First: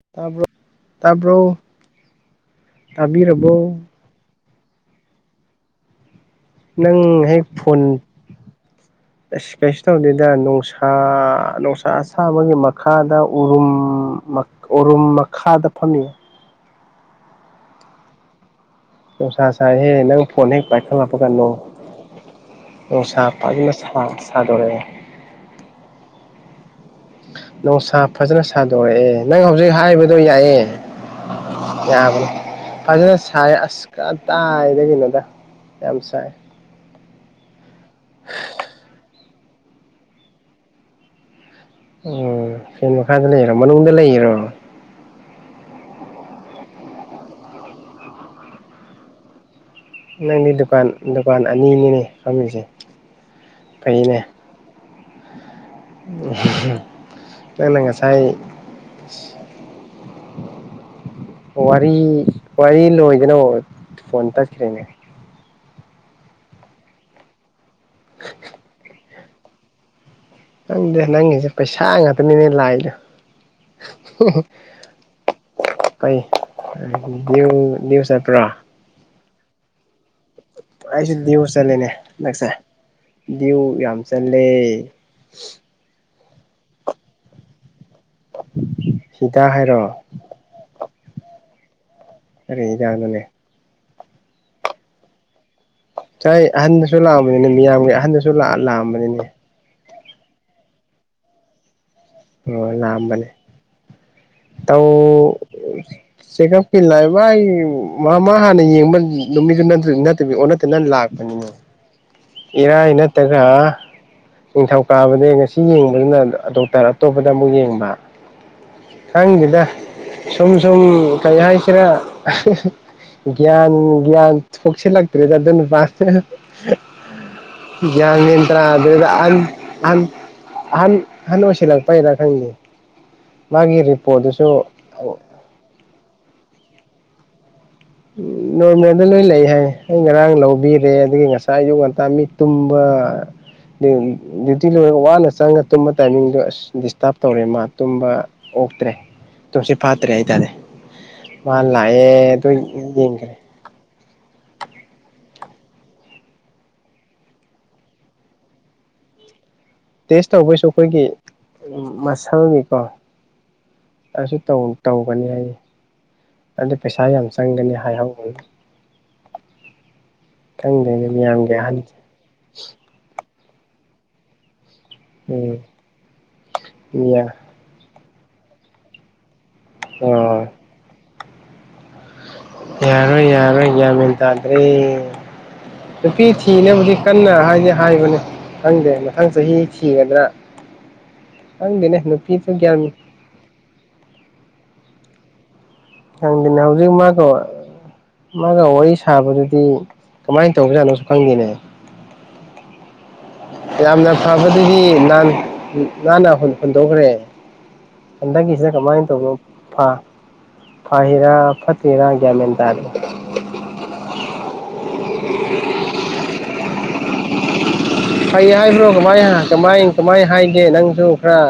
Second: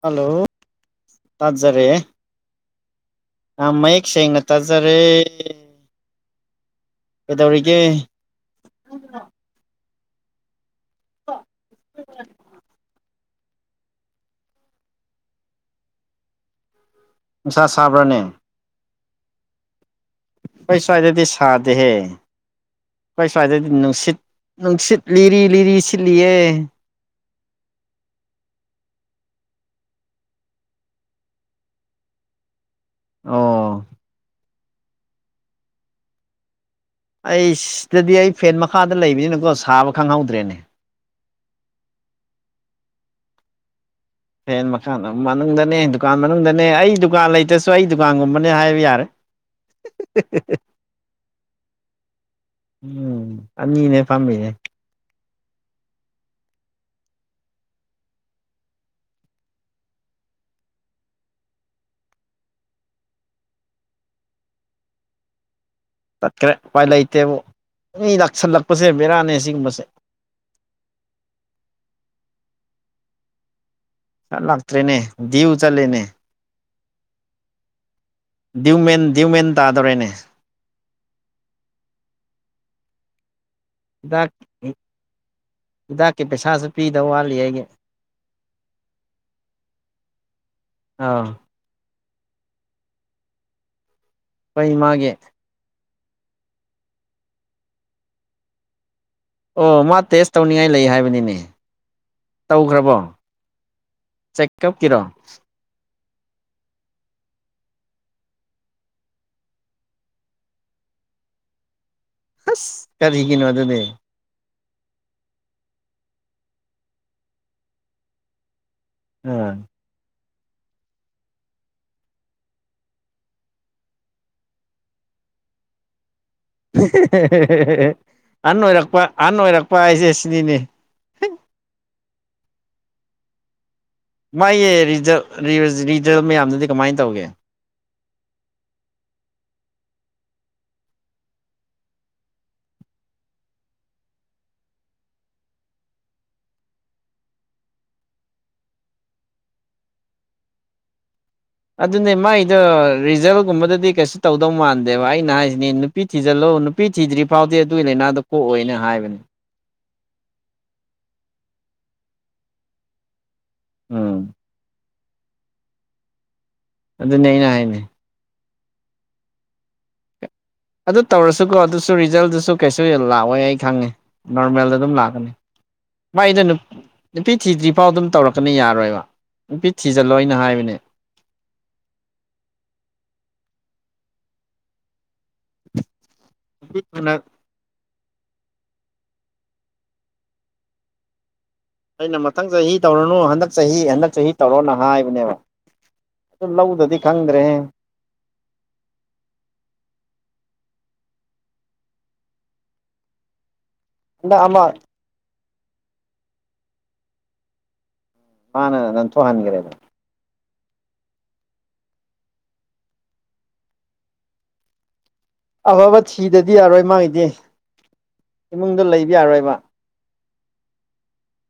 hello ꯇꯥꯔꯕ꯭ꯔꯣ ꯇꯥꯖꯔꯦ ꯇꯥꯕꯤꯔꯕꯕꯣ ꯇꯖꯔꯦ ꯅꯪ ꯍꯦꯛ ꯐꯣꯟ ꯁꯤ ꯀꯥꯏꯁꯤ ꯇꯧꯗꯦꯗ ꯅꯣꯡ ꯅꯨꯡꯁꯥ ꯑꯁꯥꯕꯒꯤ ꯃꯈꯥꯗ ꯎꯔꯨꯝ ꯎꯔꯨꯝ ꯃꯈꯥꯗ ꯐꯝꯃꯤꯌꯦ ꯅꯨꯡꯁꯥ ꯁꯥꯕ꯭ꯔꯥꯅꯦ ꯇꯁ ꯁ ꯍꯦ ꯑꯩꯣꯏ ꯁ꯭ꯋꯥꯏꯗꯗꯤ ꯁꯥꯗꯦꯍꯦ ꯁꯥꯏ ꯅꯨꯡꯁꯥ ꯁ꯭ꯋꯥꯏꯗꯗꯤ ꯐꯖꯅ ꯅꯨꯡꯁꯤꯠ ꯁꯥꯗꯣꯔꯛꯑꯦ ꯅꯨꯡꯁꯤꯠ ꯂꯤꯔꯤ ꯂꯤꯔꯤ ꯁꯤꯠꯂꯤꯌꯦ ꯅꯨꯡꯁꯥ ꯐꯖꯅ ꯁꯥꯗꯣꯔꯛꯑꯦ ꯅꯪ ꯍꯧꯖꯤꯛ ꯍꯥꯏꯕꯗꯣ ꯌꯥꯏꯌꯦꯦ ꯌꯥꯕ ꯐꯖꯅ ꯑꯣ ꯁꯥꯏ ꯑꯁ ꯀꯇꯥꯏꯗꯒꯤꯅꯣꯗ ꯌꯥꯝ ꯁꯥꯏ ꯑꯩ ꯁꯤꯗꯗꯤ ꯑꯩ ꯐꯦꯟ ꯃꯈꯥꯗ ꯂꯩꯕꯅꯤꯅꯀꯣ ꯁꯥꯕ ꯈꯪꯍꯧꯗ꯭ꯔꯦꯅꯦ ꯎꯝ ꯐ ꯈꯥꯖ ꯂꯩꯔꯝꯗ ꯐꯟ ꯃꯀꯥꯅ ꯃꯅꯨꯡꯗꯅꯦ ꯗꯨꯀꯥꯟ ꯃꯅꯨꯡꯗꯅꯦ ꯑꯩ ꯗꯨꯀꯥꯟ ꯂꯩꯇ꯭ꯔꯁꯨ ꯑꯩ ꯗꯨꯀꯥꯟꯒꯨꯝꯕꯅꯦ ꯍꯥꯏꯕ ꯌꯥꯔꯦ ꯅꯪꯗꯤ ꯗꯨꯀꯥꯟ ꯗꯨꯀꯥꯟ ꯑꯅꯤꯅꯤꯅꯦ ꯐꯝꯃꯤꯁꯦ ꯑ ꯃꯤꯅꯦ ꯄꯥꯝꯃꯤꯅꯦ ꯎ ꯂꯅ ꯉꯁꯥꯏ [unintelligible] ꯋꯥꯔꯤ ꯂꯣꯏꯗꯅ ꯐꯣꯟ ꯇꯥꯈ꯭ꯔꯦꯅꯦ ꯆꯠꯈ꯭ꯔꯦ ꯎꯄꯥꯏ ꯂꯩꯇꯦꯕꯨ ꯃꯤ ꯂꯥꯛꯁꯜꯂꯛꯄꯁꯦ ꯕꯦꯔꯥꯅꯦ ꯁꯤꯒꯨꯝꯕꯁꯦ ꯅꯪꯗ ꯅꯪꯉꯁꯦ ꯄꯩꯁꯥ ꯉꯥꯛꯇꯅꯤꯅꯦ ꯂꯥꯛꯑꯂ ꯆꯠ ꯂꯥꯛꯇ꯭ꯔꯦꯅꯦ ꯗꯤꯎ ꯆꯠꯂꯦꯅꯦ ꯅꯅꯤꯌꯨꯁꯄ꯭ꯔꯥ ꯗꯤꯌ ꯃꯦꯟ ꯇꯥꯗꯣꯔꯦꯅꯦ ꯑꯩꯁꯨꯗꯤꯎꯁ ꯆꯂꯦꯅꯦ ꯂꯥꯛꯁ ꯌꯥꯝꯁꯟꯂꯦ ꯀ ꯄꯩꯁꯥꯁꯨ ꯄꯤꯗ ꯋꯥꯂꯤ ꯍꯥꯏꯒꯦ ꯁꯤꯤꯗ ꯍꯥꯏꯔꯣꯑꯣ ꯑꯥ ꯑꯗꯨꯗꯥ ꯅꯅꯦ ꯑꯩ ꯃꯥꯒꯦ ꯁꯥꯏ ꯑꯍꯟꯗꯁꯨ ꯂꯥꯛꯑꯝꯕꯅꯤꯅ ꯃꯤꯌꯥꯝꯒꯤ ꯑꯍꯟꯗꯁꯨ ꯂꯥꯛꯑꯝꯕꯅꯤꯅ ꯑꯣ ꯃꯥ ꯇꯦꯁ ꯇꯧꯅꯤꯡꯉꯥꯏ ꯂꯩ ꯍꯥꯏꯕꯅꯤꯅꯦ ꯑꯣ ꯂ ꯇꯧꯈ꯭ꯔꯕꯣ ꯃꯅꯤ ꯇꯥꯎ ꯆꯦꯛꯀꯞꯀꯤꯔꯣ ꯁꯤꯀꯞ ꯄꯤ ꯃꯥꯥꯏ ꯃꯥꯃ ꯍꯥꯟꯅ ꯌꯦꯡꯕ ꯅꯨꯃꯤꯗꯨ ꯅ ꯅꯠꯇꯕꯤ ꯑꯣ ꯅꯠꯇꯅ ꯂꯥꯛꯄꯅꯤꯅꯦ ꯑꯁ ꯏꯔꯥꯏꯩꯅ ꯇꯒ ꯀꯔꯤꯒꯤꯅꯣ ꯑꯗꯨꯗꯤ ꯅꯤꯡꯊꯧꯀꯥꯕꯅꯦ ꯉꯁꯤ ꯌꯦꯡꯕꯗꯨꯅ ꯗꯣꯛꯇꯔ ꯑꯇꯣꯞꯄꯗ ꯑꯃꯨꯛ ꯌꯦꯡꯕ ꯑꯥ ꯈꯪꯈꯤꯦꯗ ꯁꯨꯝ ꯁꯨꯝ ꯀꯩ ꯍꯥꯏꯁꯤꯔꯥ ꯭ꯌꯥꯟ ꯭ꯌꯥꯟ ꯄꯁꯤ ꯂꯥꯛꯇ ꯆ ꯑꯗꯨ ꯌꯥ ꯑꯍꯟ ꯅꯟ꯭ꯔ ꯑꯗꯨꯟ ꯑꯣꯏꯔꯛꯄ ꯑꯍꯟ ꯑꯣꯏꯔꯛꯄ ꯍꯥꯏꯁꯦ ꯁꯤꯅꯤꯅꯦ ꯍꯟꯅ ꯑꯁꯤ ꯂꯥꯛꯄ ꯃꯥ ꯃꯥꯒꯤ ꯔꯤꯖꯜ ꯃꯌꯥꯝꯗꯨꯗꯤ ꯀꯃꯥꯏꯅ ꯇꯧꯒꯦ ꯎ ꯅꯣꯔꯃꯦꯜꯗ ꯂꯣꯏ ꯂꯩ ꯍꯥꯏ ꯑꯩ ꯉꯔꯥꯡ ꯂꯧꯕꯤꯔꯦ ꯑꯗꯒꯤ ꯉꯁꯥꯏ ꯑꯌꯨꯛ ꯉꯟꯇꯥ ꯃꯤ ꯇꯨꯝꯕ ꯑ ꯗ꯭ꯌꯨꯇꯤ ꯂꯣꯏꯔꯒ ꯋꯥꯅ ꯆꯪꯉ ꯇꯨꯝꯕ ꯇꯥꯏꯃꯤꯡꯗꯨꯣ ꯑꯁ ꯗꯤꯁꯇꯥꯔꯕ ꯇꯧꯔꯦ ꯃꯥ ꯇꯨꯝꯕ ꯀꯇ꯭ꯔꯦ ꯇꯣꯁꯤ ꯐꯥꯠꯇ꯭ꯔꯦ ꯍꯥꯏꯇꯥꯔꯦ ꯃꯥ ꯂꯥꯛꯑꯦ ꯑꯗꯨꯅꯦ ꯑꯗꯨ ꯃꯥꯏꯗꯣ ꯌꯦꯡꯈ꯭ꯔꯦ ꯔꯤꯖꯜꯒꯨꯝꯕꯗꯗꯤ ꯀꯩꯁꯨ ꯇꯧꯗꯧ ꯃꯥꯟꯗꯦ ꯗꯦꯚ ꯑꯩꯅ ꯍꯥꯏꯁꯤꯅꯦ ꯅꯨꯄꯤ ꯊꯤꯖꯤꯜꯂꯣ ꯅꯨꯄꯤ ꯊꯤꯗ꯭ꯔꯤ ꯐꯥꯎꯗꯤ ꯑꯗꯨꯒꯤ ꯂꯥꯏꯅꯥꯗ ꯀꯣꯛꯑꯣꯏꯅ ꯍꯥꯏꯕꯅꯦ ꯇꯦꯁ ꯇꯧꯕꯩꯁꯨ ꯑꯩꯈꯣꯏꯒꯤ ꯃꯁꯜꯒꯤꯀꯣ ꯎꯝ ꯑꯁꯤ ꯇꯧꯒꯅꯤ ꯍꯥꯏꯌꯦ ꯑꯗꯨ ꯄꯩꯁꯥ ꯌꯥꯝ ꯑꯗꯨꯅꯦ ꯑꯩꯅ ꯆꯪꯒꯅꯤ ꯍꯥꯏꯅꯦ ꯍꯥꯏꯍꯧꯕꯅꯤ ꯑꯗꯨ ꯈꯪꯗꯦꯅꯦ ꯃꯤꯌꯥꯝꯒꯤ ꯇꯧꯔꯁꯨꯀꯣ ꯑꯗꯨꯁꯨ ꯑꯍꯟꯁꯦ ꯔꯤꯖꯜꯗꯨꯁꯨ ꯀꯩꯁꯨ ꯂꯥꯛꯑꯣꯏ ꯑꯩ ꯈꯪꯉꯦ ꯅꯣꯔꯃꯦꯜꯗ ꯑꯗꯨꯝ ꯂꯥꯛꯀꯅꯤ ꯎꯝ ꯃꯥꯥꯏꯗ ꯅꯨꯄꯤ ꯊꯤꯗ꯭ꯔꯤ ꯐꯥꯎ ꯑꯗꯨꯝ ꯇꯧꯔꯛꯀꯅꯤ ꯌꯥꯔꯣꯏꯕ ꯅꯨꯄꯤ ꯊꯤꯖꯤꯜꯂꯣ ꯑꯩꯅ ꯑꯣ ꯍꯥꯏꯕꯅꯦ ꯌꯥꯔꯣ ꯌꯥꯔꯣ ꯍꯒꯕꯗꯗ꯭ꯔꯦ ꯅꯨꯄꯤ ꯊꯤꯅꯕꯨꯗꯤ ꯅꯨꯄꯤꯗꯨꯅ ꯀꯟꯅ ꯍꯥꯏꯁꯦ ꯍꯥꯏꯕꯅꯦ ꯈꯪꯗꯦ ꯃꯊꯪ ꯆꯍꯤ ꯊꯤꯒꯗ꯭ꯔ ꯑꯩꯅ ꯃꯊꯪ ꯆꯍꯤ ꯇꯧꯔꯅꯨ ꯍꯟꯗꯛ ꯆꯍꯤ ꯍꯟꯗꯛ ꯆꯍꯤ ꯇꯧꯔꯣꯅ ꯍꯥꯏꯕꯅꯦꯕ ꯑꯗꯨ ꯑꯪꯗꯅ ꯍꯧꯖꯤꯛ ꯂꯧꯗꯗꯤ ꯃꯥ ꯀꯧꯕ ꯈꯪꯗ꯭ꯔꯦꯍꯦ ꯃꯥꯒ ꯋꯥꯔꯤ ꯁꯥꯕꯗꯨꯗꯤ ꯀꯃꯥꯏꯅ ꯇꯧꯕꯖꯥꯠꯅꯣꯁꯨ ꯈꯪꯗꯦꯅꯦ ꯌꯥꯝꯅ ꯍꯟꯗꯛ ꯑꯃ ꯐꯕꯗꯨꯗꯤꯥꯟ ꯟꯅ ꯍꯣꯟꯗꯣꯛꯈ꯭ꯔꯦ ꯍꯟꯗꯛꯀꯤꯁꯤꯗ ꯃꯥꯅ ꯀꯃꯥꯏꯅ ꯇꯧꯕꯅꯣ ꯅꯟꯊꯣꯛꯍꯟꯈ꯭ꯔꯦꯕ ꯐ ꯐꯥꯍꯤꯔ ꯐꯇꯍꯤꯔꯒ ꯃꯦꯟ ꯇꯥꯔ ꯑꯐꯕ ꯊꯤꯗꯗꯤ ꯌꯥꯔꯣꯏ ꯃꯥꯡꯒꯤꯗꯤ ꯐꯩ ꯍꯥꯏꯕ꯭ꯔꯣ ꯀꯃꯥꯏ ꯀꯃꯥꯏ ꯀꯃꯥꯏ ꯍꯥꯏꯒꯦ ꯅꯪꯁꯨ ꯈꯔ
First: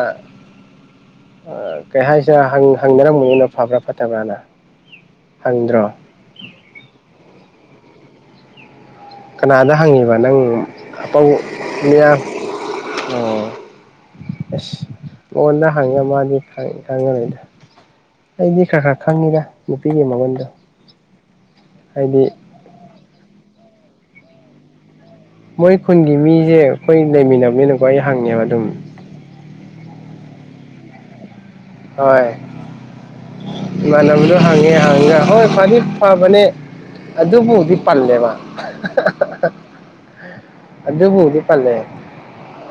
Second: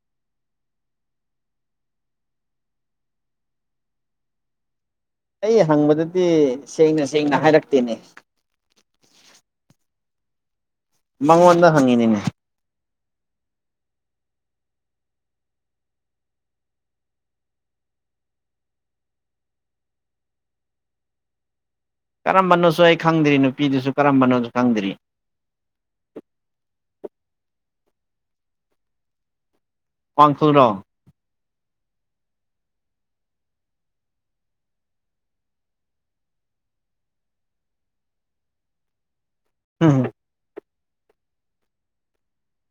ꯀꯩ ꯍꯥꯏꯁꯤꯦ ꯍꯪꯅꯔꯝꯃꯅꯤꯅ ꯐꯕ꯭ꯔꯥ ꯐꯠꯇꯕ꯭ꯔꯥꯅ ꯑꯩ ꯍꯪꯗ꯭ꯔꯣ ꯍꯪꯕꯗꯗꯤ ꯁꯦꯡꯅ ꯁꯦꯡꯅ ꯍꯥꯏꯔꯛꯇꯦꯅꯦ ꯀꯅꯥꯗ ꯍꯪꯉꯤꯕ ꯅꯪ ꯑꯄꯥ ꯃꯉꯣꯟꯗ ꯃ ꯍꯪꯉꯤꯅꯤꯅꯦ ꯑꯣ ꯑꯁ ꯃꯉꯣꯟꯗ ꯍꯪꯉ ꯃꯥꯅꯤ ꯈꯪꯉꯅꯤꯗ ꯑꯩꯗꯤ ꯈꯔ ꯈꯔ ꯈꯪꯉꯤꯔ ꯅꯨꯄꯤꯒꯤ ꯃꯒꯨꯟꯗꯣ ꯍꯥꯏꯗꯤ ꯀꯔꯝꯕꯅꯣꯁꯨ ꯑꯩ ꯈꯪꯗ꯭ꯔꯤ ꯅꯨꯄꯤꯗꯨꯁꯨ ꯀꯔꯝꯕꯅꯣꯁꯨ ꯈꯪꯗ꯭ꯔꯤ ꯃꯣꯏ ꯈꯨꯟꯒꯤ ꯃꯤꯁꯦ ꯑꯩꯈꯣꯏ ꯂꯩꯃꯤꯟꯅꯕꯅꯤꯅꯀꯣ ꯑꯩ ꯍꯪꯉꯦꯕ ꯑꯗꯨꯝ ꯄ ꯆ꯭ꯔ ꯍꯣꯏ ꯃꯅꯝꯗꯨꯣ ꯍꯪꯉꯦ ꯍꯪꯉꯦ ꯍꯣꯏ ꯐꯗꯤ ꯐꯕꯅꯦ ꯑꯗꯨ ꯑꯗꯨ ꯃꯕꯨꯗꯤ ꯄꯜꯂꯦꯕ ꯍꯝ ꯑꯗꯨꯗ ꯍꯕꯨꯗꯤ ꯄꯂꯦ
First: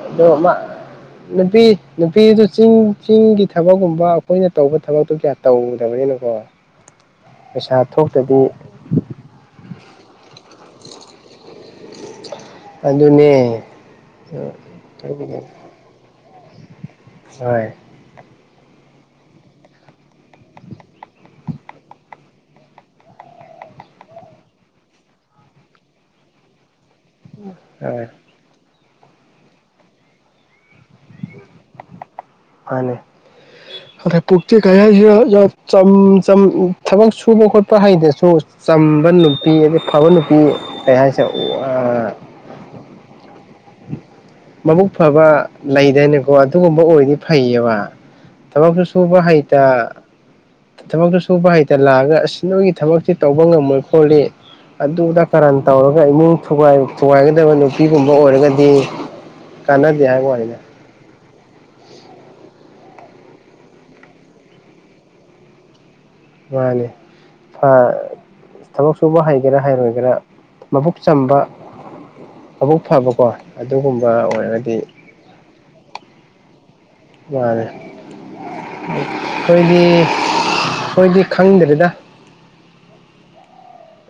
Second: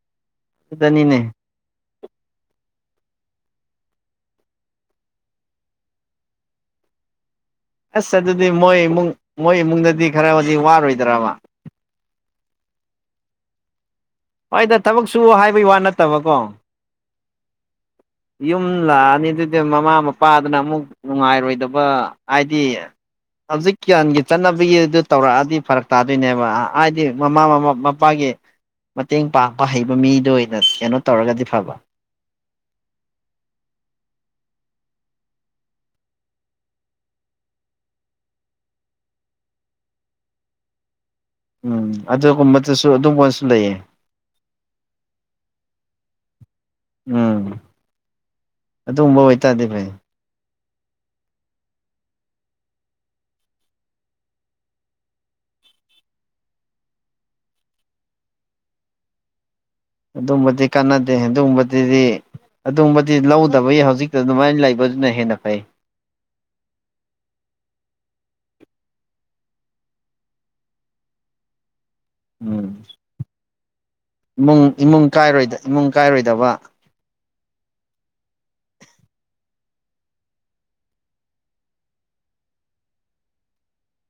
ꯑꯗꯣ ꯑꯗꯨꯗꯅꯤꯅꯦ ꯅꯨꯄꯤ ꯅꯨꯄꯤꯗꯨ ꯆꯤꯡ ꯆꯤꯡꯒꯤ ꯊꯕꯛꯀꯨꯝꯕ ꯑꯩꯈꯣꯏꯅ ꯇꯧꯕ ꯊꯕꯛꯇꯣ ꯀꯌꯥ ꯇꯧꯒꯗꯕꯅꯤꯅꯀꯣ [unintelligible] ꯑꯁ ꯑꯗꯨꯗꯤ ꯃꯣꯏ ꯏꯃꯨꯡ ꯃꯣꯏ ꯏꯃꯨꯡꯗꯗꯤ ꯈꯔ ꯍꯧꯖꯤꯛ ꯋꯥꯔꯣꯏꯗ꯭ꯔꯕ ꯑꯗꯨꯅꯦ ꯍꯣꯏꯗ ꯊꯕꯛ ꯁꯨ ꯍꯥꯏꯕꯒꯤ ꯋꯥ ꯅꯠꯇꯕꯀꯣ ꯍ ꯌꯨꯝ ꯂꯥꯛꯑꯅꯤ ꯑꯗꯨꯗꯤ ꯃꯃꯥ ꯃꯄꯥꯗꯨꯅ ꯑꯃꯨꯛ ꯅꯨꯡꯉꯥꯏꯔꯣꯏꯗꯕ ꯍꯥꯏꯗꯤ ꯍꯧꯖꯤꯛ ꯭ꯌꯥꯟꯒꯤ ꯆꯠꯅꯕꯒꯤꯗꯨ ꯇꯧꯔꯛꯑꯗꯤ ꯐꯔꯛ ꯇꯥꯗꯣꯏꯅꯦꯕ ꯍꯥꯏꯗꯤ ꯃꯃꯥ ꯃ ꯍꯣꯏ ꯃꯄꯥꯒꯤ ꯃꯇꯦꯡ ꯄꯥꯡꯕ ꯍꯩꯕ ꯃꯤꯗ ꯑꯣꯏꯅ ꯀꯩꯅꯣ ꯇꯧꯔꯒꯗꯤ ꯐꯕ ꯃꯥꯅꯦ ꯑꯗꯩ ꯄꯨꯆꯤ ꯀꯩꯁꯨ ꯊꯕꯛ ꯁꯨꯕ ꯈꯣꯠꯄ ꯍꯩꯗ꯭ꯔꯁꯨ ꯆꯝꯕ ꯅꯨꯄꯤ ꯑꯗꯩ ꯐꯕ ꯅꯨꯄꯤ ꯀꯩ ꯍꯥꯏꯁꯦ ꯎꯝ ꯑꯗꯨꯒꯨꯝꯕꯗꯨꯁꯨ ꯑꯗꯨꯝꯕꯁꯨ ꯂꯩꯌꯦ ꯃꯕꯨꯛ ꯐꯕ ꯂꯩꯗꯅꯦꯕ ꯑꯗꯨꯒꯨꯝꯕ ꯑꯣꯏꯗꯤ ꯎꯝ ꯐꯩꯌꯦꯕ ꯊꯕꯛꯁꯨ ꯁꯨꯕ ꯑꯗꯨꯒꯨꯝꯕ ꯑꯣꯏꯇꯥꯔꯗꯤ ꯐꯩ ꯍꯩꯇ ꯊꯕꯛꯇꯨ ꯁꯨꯕ ꯍꯩꯇ ꯂꯥꯛꯑꯒ ꯑꯁꯤꯁ ꯅꯣꯏꯒꯤ ꯊꯕꯛꯁꯤ ꯇꯧꯕ ꯉꯝꯃꯣꯏ ꯈꯣꯠꯂꯤ ꯑꯗꯨꯗ ꯀꯔꯟ ꯇꯧꯔꯒ ꯏꯃꯨꯡ ꯊꯨꯒꯥꯏꯒꯗꯕ ꯅꯨꯄꯤꯒꯨꯝꯕ ꯑꯣꯏꯔꯒꯗꯤ ꯀꯟꯅꯗꯤ ꯍꯥꯏ ꯋꯥꯅꯤꯅ ꯑꯗꯨꯒꯨꯝꯕꯗꯗꯤ ꯑꯗꯨꯕꯗꯤ ꯂꯧꯗꯕꯒꯤ ꯍꯧꯖꯤꯛꯇ ꯑꯗꯨꯃꯥꯏꯅ ꯂꯩꯕꯗꯨꯅ ꯍꯦꯟꯅ ꯐꯩ ꯃꯥꯅꯦ ꯐ ꯊꯕꯛ ꯁꯨꯕ ꯍꯩꯒꯦꯔꯥ ꯍꯩꯔꯣꯏꯒꯦꯔꯥ ꯃꯕꯨꯛ ꯆꯝꯕ ꯎꯝ ꯃꯕꯨꯛ ꯐꯕꯀꯣ ꯑꯗꯨꯒꯨꯝꯕ ꯏꯃꯨꯡ ꯑꯣꯏꯔꯒꯗꯤ ꯏꯃꯨꯡ ꯀꯥꯏꯔꯣꯏꯗ ꯏꯃꯨꯡ ꯀꯥꯏꯔꯣꯏꯗꯕ ꯃꯥꯅꯦ ꯑꯩꯈꯣꯏꯗꯤ ꯑꯩꯈꯣꯏꯗꯤ ꯈꯪꯗ꯭ꯔꯦꯗ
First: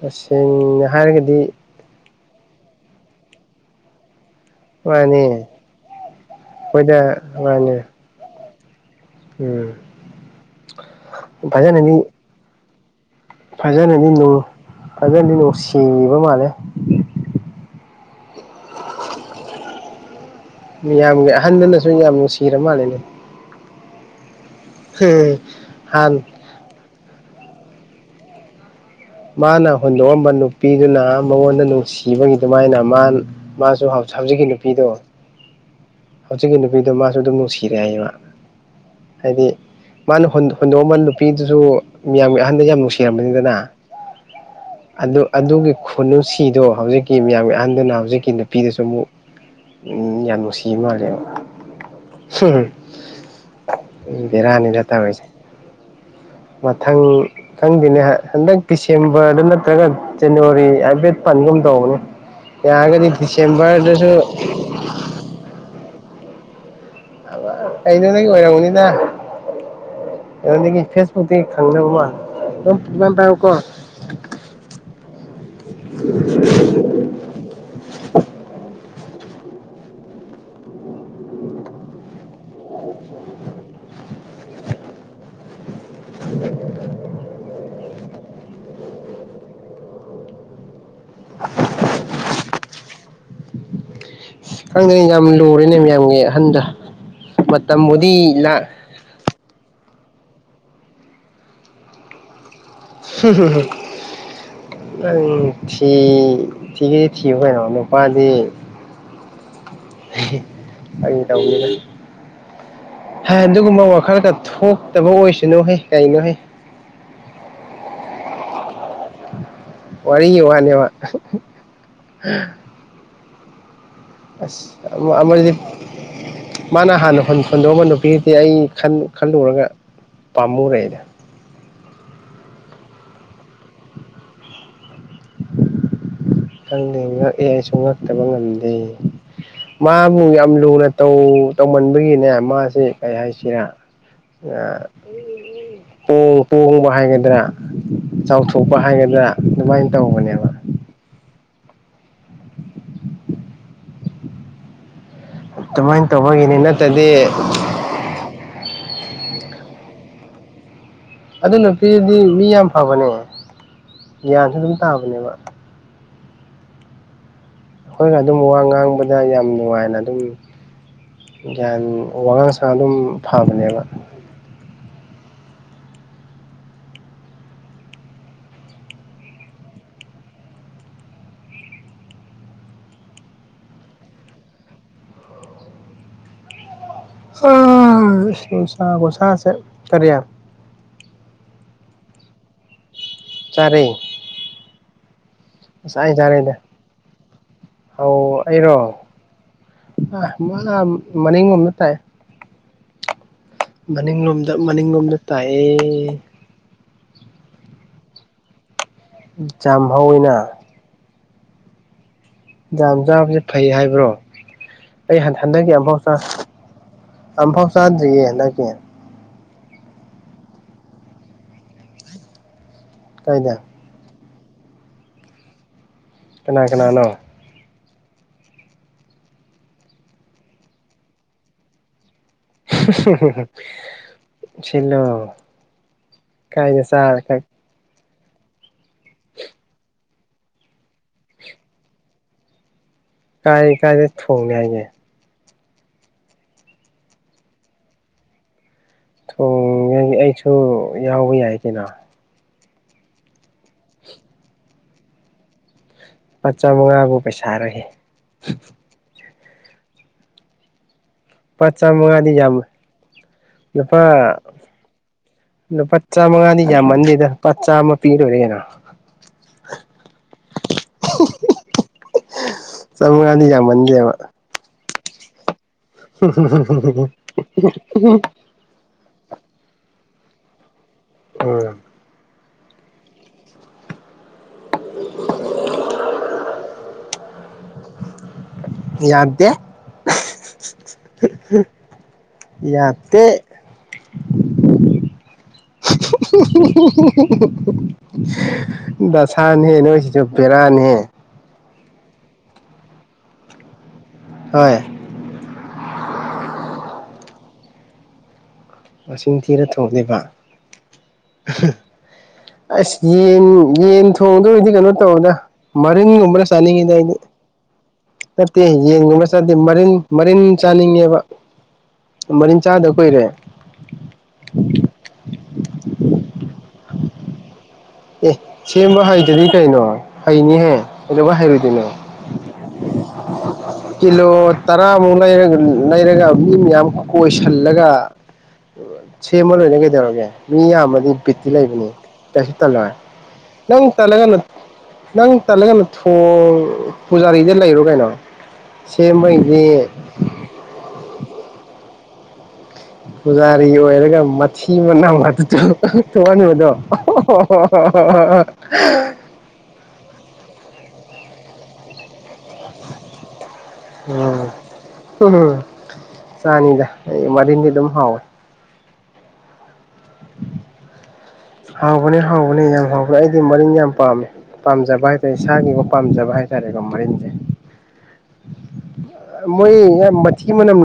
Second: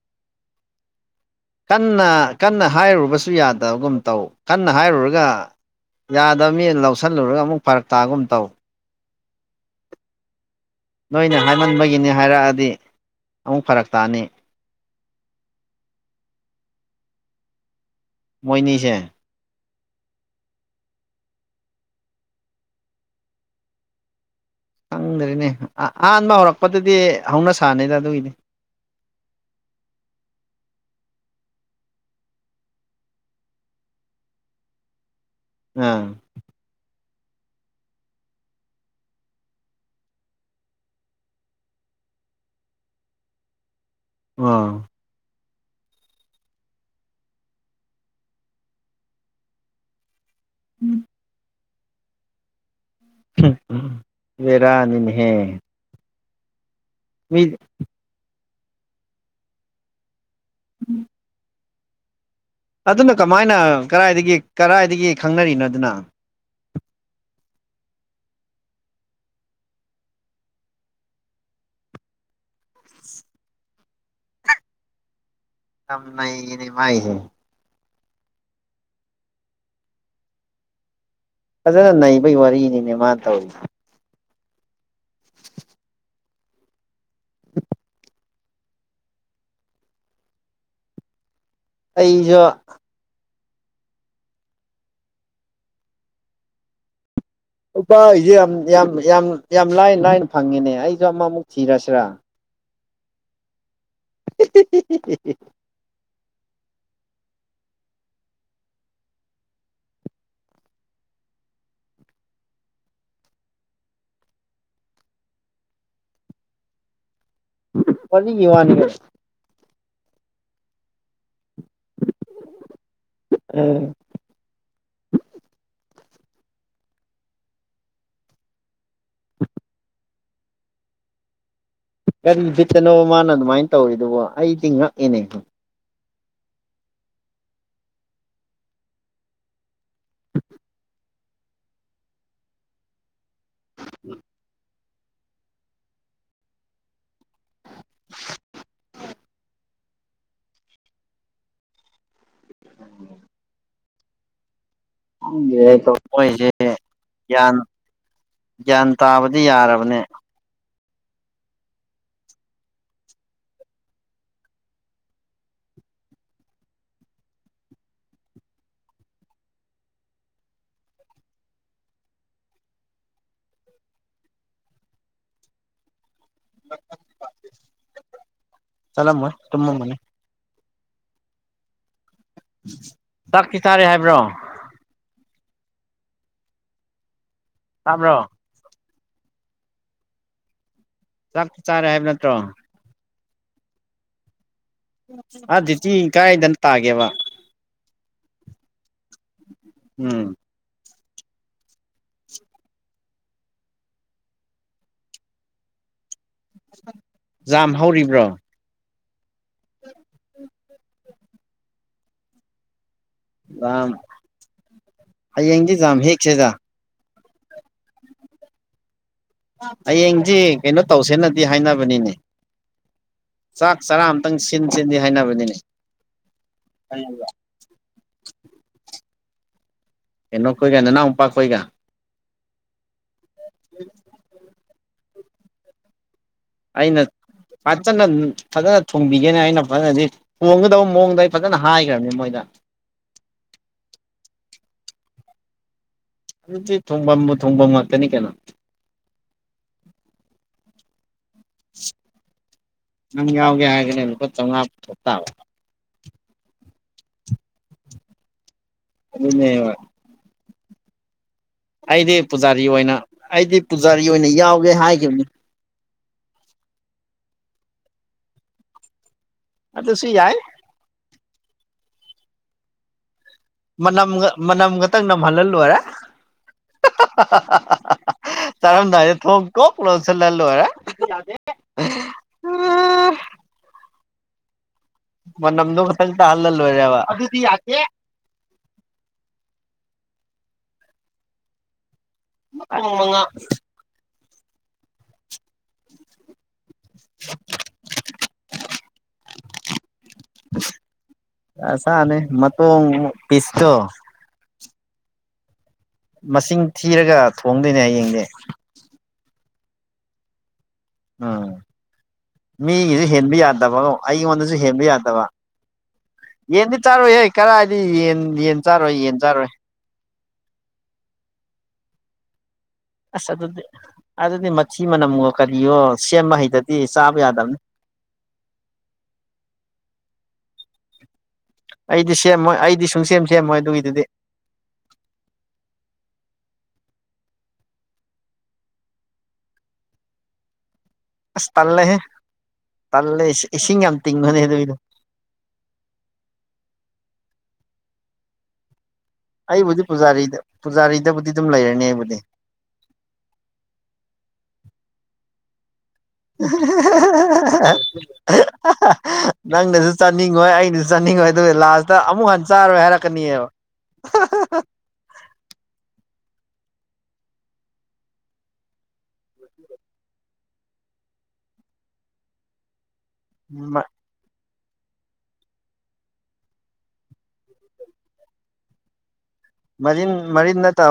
ꯇꯁꯦꯡꯅ ꯍꯥꯏꯔꯒꯗꯤ ꯀꯟꯅ ꯀꯟꯅ ꯍꯥꯏꯔꯨꯕꯁꯨ ꯌꯥꯗꯕꯒꯨꯝ ꯇꯧ ꯀꯟꯅ ꯃꯥꯅꯦ ꯍꯥꯏꯔꯨꯔꯒ ꯌꯥꯗꯕ ꯃꯤꯅ ꯑꯩꯈꯣꯏꯗ ꯂꯧꯁꯤꯜꯂꯨꯔꯒ ꯑꯃꯨꯛ ꯃꯥꯅꯦ ꯐꯔꯛ ꯇꯥꯒꯨꯝ ꯇꯧ ꯎꯝ ꯅꯣꯏꯅꯦ ꯐꯖꯅꯗꯤ ꯍꯥꯏꯃꯟꯕꯒꯤꯅꯤ ꯍꯥꯏꯔꯛꯑꯗꯤ ꯑꯃꯨꯛ ꯐꯔꯛ ꯐꯖꯅꯗꯤ ꯅ ꯇꯥꯅꯤ ꯐꯖꯅꯗꯤ ꯅꯨꯡꯁꯤꯕꯤꯕ ꯃꯥꯜꯂꯦ ꯃꯣꯏꯅꯤꯁꯦ ꯃꯤꯌꯥꯝꯒꯤ ꯑꯍꯟꯗꯅꯁꯨ ꯌꯥꯝ ꯅꯨꯡꯁꯤꯔ ꯃꯥꯜꯂꯦꯅꯦ ꯈꯪꯗ꯭ꯔꯔꯤꯅꯦ ꯍꯥꯟ ꯑꯍꯥꯟꯕ ꯍꯧꯔꯛꯄꯗꯗꯤ ꯍꯧꯅ ꯁꯥꯥꯟꯅꯩꯗ ꯑꯗꯨꯒꯤꯗꯤ ꯃꯥꯅ ꯍꯨꯟꯗꯣꯛꯑꯝꯕ ꯅꯨꯄꯤꯗꯨꯅ ꯃꯉꯣꯟꯗ ꯅꯨꯡꯁꯤꯕꯒꯤ ꯑꯗꯨꯃꯥꯏꯅ ꯃꯥ ꯃꯥꯁꯨ ꯍꯧꯖꯤꯛꯀꯤ ꯅꯨꯄꯤꯗꯣ ꯑꯥ ꯍꯧꯖꯤꯛꯀꯤ ꯅꯨꯄꯤꯗꯣ ꯃꯥꯁꯨ ꯑꯗꯨꯝ ꯅꯨꯡꯁꯤꯔꯦ ꯍꯥꯏꯌꯦ ꯃꯥ ꯍꯥꯏꯗꯤ ꯃꯥꯅ ꯍꯨꯟꯗꯣꯛꯑꯃꯟ ꯅꯨꯄꯤꯗꯨꯁꯨ ꯃꯤꯌꯥꯝꯒꯤ ꯑꯍꯟꯗ ꯌꯥꯝ ꯅꯨꯡꯁꯤꯔꯝꯕꯅꯤꯗꯅ ꯑꯥ ꯑꯗꯨ ꯑꯗꯨꯒꯤ ꯈꯨꯅꯨꯡꯁꯤꯗꯣ ꯍꯧꯖꯤꯛꯀꯤ ꯃꯤꯌꯥꯝꯒꯤ ꯑꯍꯟꯗꯨꯅ ꯍꯧꯖꯤꯛꯀꯤ ꯅꯨꯄꯤꯗꯁꯨ ꯑꯃꯨꯛ ꯎꯝ ꯌꯥꯝ ꯅꯨꯡꯁꯤꯕ ꯃꯥꯜꯂꯦ ꯕꯦꯔꯥꯅꯤꯅꯦ ꯇꯧꯔꯤꯁꯦ ꯍꯦ ꯃꯊꯪ ꯈꯪꯗꯅꯦ ꯍꯟꯗꯛ ꯗꯤꯁꯦꯝꯕꯔꯗ ꯅꯠꯇ꯭ꯔꯒ ꯖꯅꯋꯥꯔꯤ ꯍꯥꯏꯐꯦꯠ ꯄꯟꯒꯨꯝ ꯇꯧꯕꯅꯤ ꯑꯗꯨꯅ ꯀꯃꯥꯏꯅ ꯀꯔꯥꯏꯗꯒꯤ ꯀꯗꯥꯥꯏꯗꯒꯤ ꯈꯪꯅꯔꯤꯅꯣ ꯑꯗꯨꯅ ꯑꯩꯩꯅ ꯅꯪ ꯑꯣꯏꯔꯝꯒꯅꯤꯗ ꯀꯩꯅꯣꯗꯒꯤ ꯐꯦꯁꯕꯨꯛꯇꯒꯤ ꯈꯪꯅꯕ ꯃꯥꯜꯂꯦꯑꯗꯨ ꯇꯥꯏꯀꯣ [inaudible] ꯌꯥꯝ ꯅꯩꯅꯤ ꯃꯥꯥꯏꯁꯦ ꯐꯖꯅ ꯅꯩꯕꯩ ꯋꯥꯔꯤꯅꯤꯅꯦ ꯃꯥ ꯇꯧꯔꯤ [inaudible] [inaudible] [inaudible] ꯑꯩꯁꯨ ꯈꯪꯗꯦ ꯌꯥꯝ ꯂꯨꯔꯦꯅꯦ ꯃꯌꯥꯝꯒꯤ ꯑꯍꯟꯗ ꯅꯨꯄꯥ ꯒꯤꯁꯦ ꯌꯥꯝ ꯌꯥꯝ ꯌꯥꯝ ꯌꯥꯝ ꯂꯥꯏꯅ ꯂꯥꯏꯅ ꯐꯪꯉꯤꯅꯦ ꯑꯩꯁꯨ ꯑꯃꯃꯨꯛ ꯊꯤꯔꯁꯤꯔꯥ ꯅꯪ ꯊꯤ ꯊꯤꯒꯤꯗꯤ ꯊꯤꯌꯨ ꯀꯩꯅꯣ ꯅꯨꯄꯥꯗꯤ ꯐꯒꯤ ꯇꯧꯅꯤꯗ ꯍꯥꯏ ꯑꯗꯨꯒꯨꯝꯕ ꯋꯥꯈꯜꯒ ꯊꯣꯛꯇꯕ ꯑꯣꯏꯁꯅꯨ ꯍꯦ ꯀꯩꯅꯣ ꯍꯦ ꯋꯥꯔꯤꯒꯤ ꯋꯥꯅꯤꯒ ꯋꯥꯔꯤꯒꯤ ꯋꯥꯅꯦꯕ ꯎꯝ ꯑꯁ ꯑꯃꯗꯤꯗꯤ ꯃꯥꯅ ꯍꯥꯟꯅ ꯍꯨꯟꯗꯣꯛꯑꯃꯕ ꯅꯨꯄꯤꯗꯨꯗꯤ ꯑꯩ ꯈꯜꯂꯨꯔꯒ ꯄꯥꯝꯃꯨꯔꯦꯗ ꯀꯔꯤ ꯕꯤꯠꯇꯅꯣ ꯃꯥꯅ ꯑꯗꯨꯃꯥꯏꯅ ꯇꯧꯔꯤꯗꯨꯕ ꯑꯩꯗꯤ ꯉꯛꯏꯅꯦ ꯈꯪꯗꯦ ꯉꯛꯑꯦ ꯑꯩꯁꯨ ꯉꯛꯇꯕ ꯉꯝꯗꯦ ꯃꯥꯕꯨ ꯌꯥꯝ ꯂꯨꯅ ꯇꯧꯃꯟꯕꯒꯤꯅꯦ ꯃꯥꯁꯦ ꯀꯩ ꯍꯥꯏꯁꯤ ꯏꯆꯔꯥ ꯇꯣꯡ ꯇꯣꯡꯣꯡꯕ ꯍꯥꯏꯥꯏꯒꯗꯔꯥ ꯆꯥꯎꯊꯣꯛꯄ ꯍꯥꯏꯒꯗ꯭ꯔꯥ ꯑꯗꯨꯃꯥꯏꯅ ꯇꯧꯕꯅꯦꯕ ꯑꯗꯨꯃꯥꯏꯅ ꯇꯧꯕꯒꯤꯅꯤ ꯅꯠꯇꯗꯤ ꯑꯣꯏꯣꯏꯁ ꯟ ꯟ ꯇꯥꯕꯗꯤ ꯌꯥꯔꯕꯅꯦ ꯑꯗꯨ ꯅꯨꯄꯤꯗꯨꯗꯤ ꯃꯤ ꯌꯥꯝ ꯐꯕꯅꯦ ꯒ꯭ꯌꯥꯟꯁꯨ ꯑꯗꯨꯝ ꯇꯥꯕꯅꯦꯕ ꯑꯩꯈꯣꯏꯅ ꯑꯗꯨꯝ ꯋꯥ ꯉꯥꯡꯕꯗ ꯌꯥꯝ ꯅꯨꯡꯉꯥꯏꯅ ꯑꯗꯨꯝ ꯒ꯭ꯌꯥꯟ ꯋꯥꯉꯥꯡ ꯁ ꯑꯗꯨꯝ ꯐꯕꯅꯦꯕ ꯆꯂꯃ ꯇꯨꯝꯃ ꯃꯅꯤ ꯆꯠꯈꯤ ꯆꯥꯔꯤꯦ ꯍꯥꯏꯕ꯭ꯔꯣ ꯇꯥꯕ꯭ꯔꯣ ꯎꯣꯁꯥ ꯒꯁꯥꯥꯁꯦꯠ ꯀꯔꯤꯌꯥ ꯆꯥꯛ ꯆꯥꯔꯦ ꯍꯥꯏꯕ ꯅꯠꯇ꯭ꯔꯣ ꯆꯔꯦ ꯑ ꯑꯗꯨꯗꯤꯤ ꯀꯥꯏꯗꯅ ꯇꯥꯒꯦꯕ ꯍꯧ ꯑꯩꯔꯣ ꯑ ꯎꯝ ꯃꯥ ꯃꯅꯤꯡꯒꯣꯝꯅ ꯇꯥꯏ ꯃꯅꯤꯡꯂꯣꯝꯗ ꯃꯅꯤꯡꯂꯣꯝꯗ ꯇꯥꯏꯌꯦ ꯌꯥꯝꯖꯥꯝ ꯍꯧꯔꯤꯕ꯭ꯔꯣ ꯆꯝꯍꯧꯅ ꯌꯥꯝ ꯆꯥꯕꯁꯦ ꯐꯩ ꯖꯥꯝ ꯍꯥꯏꯕ꯭ꯔꯣ ꯑꯩ ꯍꯟꯗꯛꯀꯤ ꯍꯌꯦꯡꯗꯤ ꯖꯥꯝ ꯑꯃꯐꯥꯎ ꯆ ꯍꯦꯛꯁꯦꯗ ꯑꯝꯐꯥꯎ ꯆꯥꯟꯗꯔꯤꯌꯦ ꯅ ꯀꯦ ꯍꯌꯦꯡꯗꯤ ꯀꯩꯅꯣ ꯇꯧꯁꯦꯅꯗꯤ ꯍꯥꯏꯅꯕꯅꯤꯅꯦ ꯀꯥꯏꯗ ꯆꯥꯛ ꯆꯔꯥ ꯑꯇꯪ ꯁꯤꯟ ꯁꯤꯟꯗꯤ ꯍꯥꯏꯅꯕꯅꯤꯅꯦ ꯀꯅꯥ ꯀꯅꯥꯅꯣ ꯀꯩꯅꯣ ꯑꯦꯩꯅꯣ ꯀꯣꯏꯒꯅꯤꯅꯥ ꯑꯣꯄꯥꯛꯈꯣꯏꯒ ꯁꯤꯂꯣ ꯑꯩꯅ ꯄꯆꯟꯅ ꯐꯖꯅ ꯊꯣꯡꯕꯤꯒꯦꯅꯦ ꯑꯩꯅ ꯐꯖꯅꯗꯤ ꯊꯣꯡꯒꯗꯕ ꯃꯑꯣꯡꯗ ꯑꯩ ꯐꯖꯅ ꯍꯥꯏꯈ꯭ꯔꯕꯅꯤ ꯃꯣꯏꯗ ꯀꯥꯏ ꯀꯥꯏꯗ ꯊꯣꯡꯅꯤ ꯍꯥꯏꯒꯦ ꯑꯗꯨꯗꯤ ꯊꯣꯡꯐꯝꯕꯨ ꯊꯣꯡꯐꯝ ꯉꯥꯛꯇꯅꯤ ꯀꯩꯅꯣ ꯊꯣꯡꯉꯦ ꯑꯩꯁꯨ ꯌꯥꯎꯕ ꯌꯥꯏ ꯀꯅ ꯅꯪ ꯌꯥꯎꯒꯦ ꯍꯥꯏꯒꯅꯦ ꯂꯨꯄꯥ ꯆꯥꯃꯉꯥ ꯇꯥꯕ ꯄꯆ ꯃꯉꯥꯕꯨ ꯄꯩꯁꯥꯔꯦ ꯑꯗꯨꯕ ꯂꯨꯄꯥ ꯆꯥ ꯃꯉꯥꯗꯤ ꯄꯨꯖꯥꯔꯤ ꯌꯥꯝꯃꯦ ꯑꯣꯏꯅ ꯑꯩꯗꯤ ꯂꯨꯄꯥ ꯄꯨꯖꯥꯔꯤ ꯑꯣꯏꯅ ꯌꯥꯎꯒꯦ ꯍꯥꯏꯈꯤꯕꯅꯤ ꯂꯨꯄꯥ ꯆꯥꯝꯃꯉꯥꯗꯤ ꯌꯥꯝꯃꯟꯗꯦꯗ ꯄꯄꯥ ꯆꯥꯝꯃ ꯄꯤꯔꯣꯏꯔꯦ ꯀꯩꯅꯣ ꯑꯠꯇ ꯁꯤꯨ ꯌꯥꯏ ꯆꯨꯒꯤ ꯌꯥꯝ ꯃꯟꯗꯦꯕ ꯈꯤꯇꯪ ꯅꯝꯍꯜꯍꯜꯂꯣꯏꯔꯦ ꯆꯥꯔꯝꯗꯥꯏꯗ ꯊꯣꯡ ꯀꯣ ꯄꯂꯜꯁꯜ ꯂꯜ ꯂꯣ ꯍꯔꯥ ꯎꯝ ꯑꯝ ꯃ ꯅꯝꯗꯣ ꯆꯪ ꯇ ꯍꯜꯂꯜ ꯂꯣꯔꯦ ꯑꯗꯨ ꯌꯥꯗꯗꯦ ꯑꯃꯉ [unintelligible] ꯗꯁꯥꯅꯍꯦ ꯅꯣꯏꯁꯤꯁꯨ ꯕꯦꯔꯥꯅꯤꯍꯦ ꯑꯁꯥꯅꯦ ꯃ ꯇꯣ ꯄꯤꯁꯇꯣ ꯍꯣꯏ ꯃꯁꯤꯡ ꯊꯤꯔꯒ ꯊꯣꯡꯗꯣꯏꯅꯦ ꯍꯌꯦꯡꯅꯦ ꯃꯁꯤꯡ ꯊꯤꯅ ꯊꯣꯛꯂꯤꯕ ꯎꯝ ꯃꯤꯒꯤꯁꯨ ꯍꯦꯟꯕ ꯌꯦꯟ ꯌꯥꯗꯕꯣ ꯌꯦꯟ ꯑꯩꯉꯣꯟꯗꯁꯨ ꯊꯣꯡꯗꯣꯏꯗꯤ ꯍꯦꯟꯕ ꯀꯩꯅꯣ ꯌꯥꯗꯕ ꯇꯧꯋꯦꯗ ꯃꯔꯤꯟꯒꯨꯝꯕꯅ ꯌꯦꯟꯗꯤ ꯆꯥꯅꯤꯡꯉꯤꯗ ꯆꯥꯔꯨ ꯑꯩꯗꯤ ꯀꯔ ꯍꯥꯏꯗꯤ ꯅꯠꯇꯦ ꯌꯦꯟꯒꯨꯝꯕ ꯆꯠꯇꯦ ꯃꯔꯤꯟ ꯃꯔꯤꯟ ꯆꯥꯅꯤꯡꯉꯦꯕ ꯃꯔꯤꯟ ꯆꯥꯗ ꯀꯨꯏꯔꯦ ꯑꯁ ꯑ ꯑꯗꯨꯗꯦ ꯑꯗꯨ ꯅꯗꯤ ꯃꯁꯤꯤꯃꯅꯝꯒ ꯀꯔꯤꯌꯣ ꯁꯦꯝꯕ ꯍꯩꯗꯗꯤ ꯆꯥꯕ ꯌꯥꯗꯕꯅꯤ ꯑꯦ ꯁꯦꯝꯕ ꯍꯩꯗꯨꯅꯤ ꯀꯩꯅꯣ ꯍꯩꯅꯤꯍꯦ ꯂ ꯍꯥꯏꯩꯔꯨꯗꯣꯏꯅꯦ ꯑꯩꯗꯤ ꯁꯦꯝꯃꯣꯏ ꯑꯩꯗꯤ ꯁꯨꯡꯁꯦꯝ ꯁꯦꯝꯃꯣꯏ ꯑꯗꯨꯒꯤꯗꯨꯗꯤ ꯀꯤꯂꯣ ꯇꯔꯥꯃꯨꯛ ꯂꯩ ꯂꯩꯔꯒ ꯃꯤ ꯃꯌꯥꯝ ꯀꯣꯏꯁꯤꯜꯂꯒ ꯁꯦꯝꯃ ꯂꯣꯏꯅ ꯀꯩꯗꯧꯔꯒꯦ ꯃꯤ ꯌꯥꯝꯌꯥꯝꯕ ꯕꯇꯤ ꯑꯁ ꯂꯩꯥꯏꯕꯨꯅ ꯇꯜꯂꯦꯍꯦ ꯇꯜꯂꯦ ꯏꯁꯤꯡ ꯅꯪ ꯌꯥꯝ ꯇꯒ ꯇꯤꯡꯕꯅꯦ ꯑꯗꯨꯒꯤꯗꯣ ꯅꯪ ꯇꯒꯅ ꯊ ꯄꯥ ꯔꯤꯖꯦꯟ ꯂ ꯂꯩꯔꯣ ꯀꯥꯏꯅꯣ ꯑꯩꯕꯨꯗꯤ ꯄꯨꯖꯥꯔꯤꯗ ꯄꯨꯖꯥꯔꯤꯗꯕꯨꯗꯤ ꯑꯗꯨꯝ ꯂꯩꯔꯅꯤ ꯑꯩꯕꯨꯗꯤ ꯄꯨꯖꯥꯔꯤ ꯑꯣꯏꯔꯒ ꯃꯊꯤ ꯃꯅꯥꯝ ꯑꯗꯨꯗ ꯊꯋꯥꯅꯤ ꯃꯗꯣ ꯆꯠꯅꯤꯡꯉꯣꯏ ꯑꯩꯅꯁꯨ ꯆꯠꯅꯤꯡꯉꯣꯏ ꯑꯗꯨꯒ ꯂꯥꯁꯇ ꯑꯃꯨꯛ ꯍ ꯆꯥꯋ ꯍꯦꯔꯛ ꯀꯅꯤ ꯎꯝ ꯆꯥꯅꯤꯗ ꯃꯔꯤꯟꯗꯤ ꯑꯗꯨꯝ ꯍꯥꯎꯋꯦ ꯍꯥꯎꯕꯅꯦ ꯍꯥꯎꯕꯅꯦ ꯌꯥꯝ ꯍꯥꯎꯕ꯭ꯔ ꯑꯩꯗꯤ ꯃꯔꯤꯟ ꯌꯥꯝ ꯄꯥꯝꯃꯦ ꯄꯥꯝꯖꯕ ꯍꯥꯏꯇꯥꯔꯦ ꯏꯁꯥꯒꯤꯕꯨ ꯄꯥꯝꯖꯕ ꯍꯥꯏꯇꯥꯔꯦꯀꯣ ꯃꯔꯤꯡꯁꯦ ꯃꯣꯏ ꯃꯔꯤꯟ ꯃꯀꯤ ꯃꯔꯤꯟ ꯃꯅꯝ ꯅꯠꯇꯕ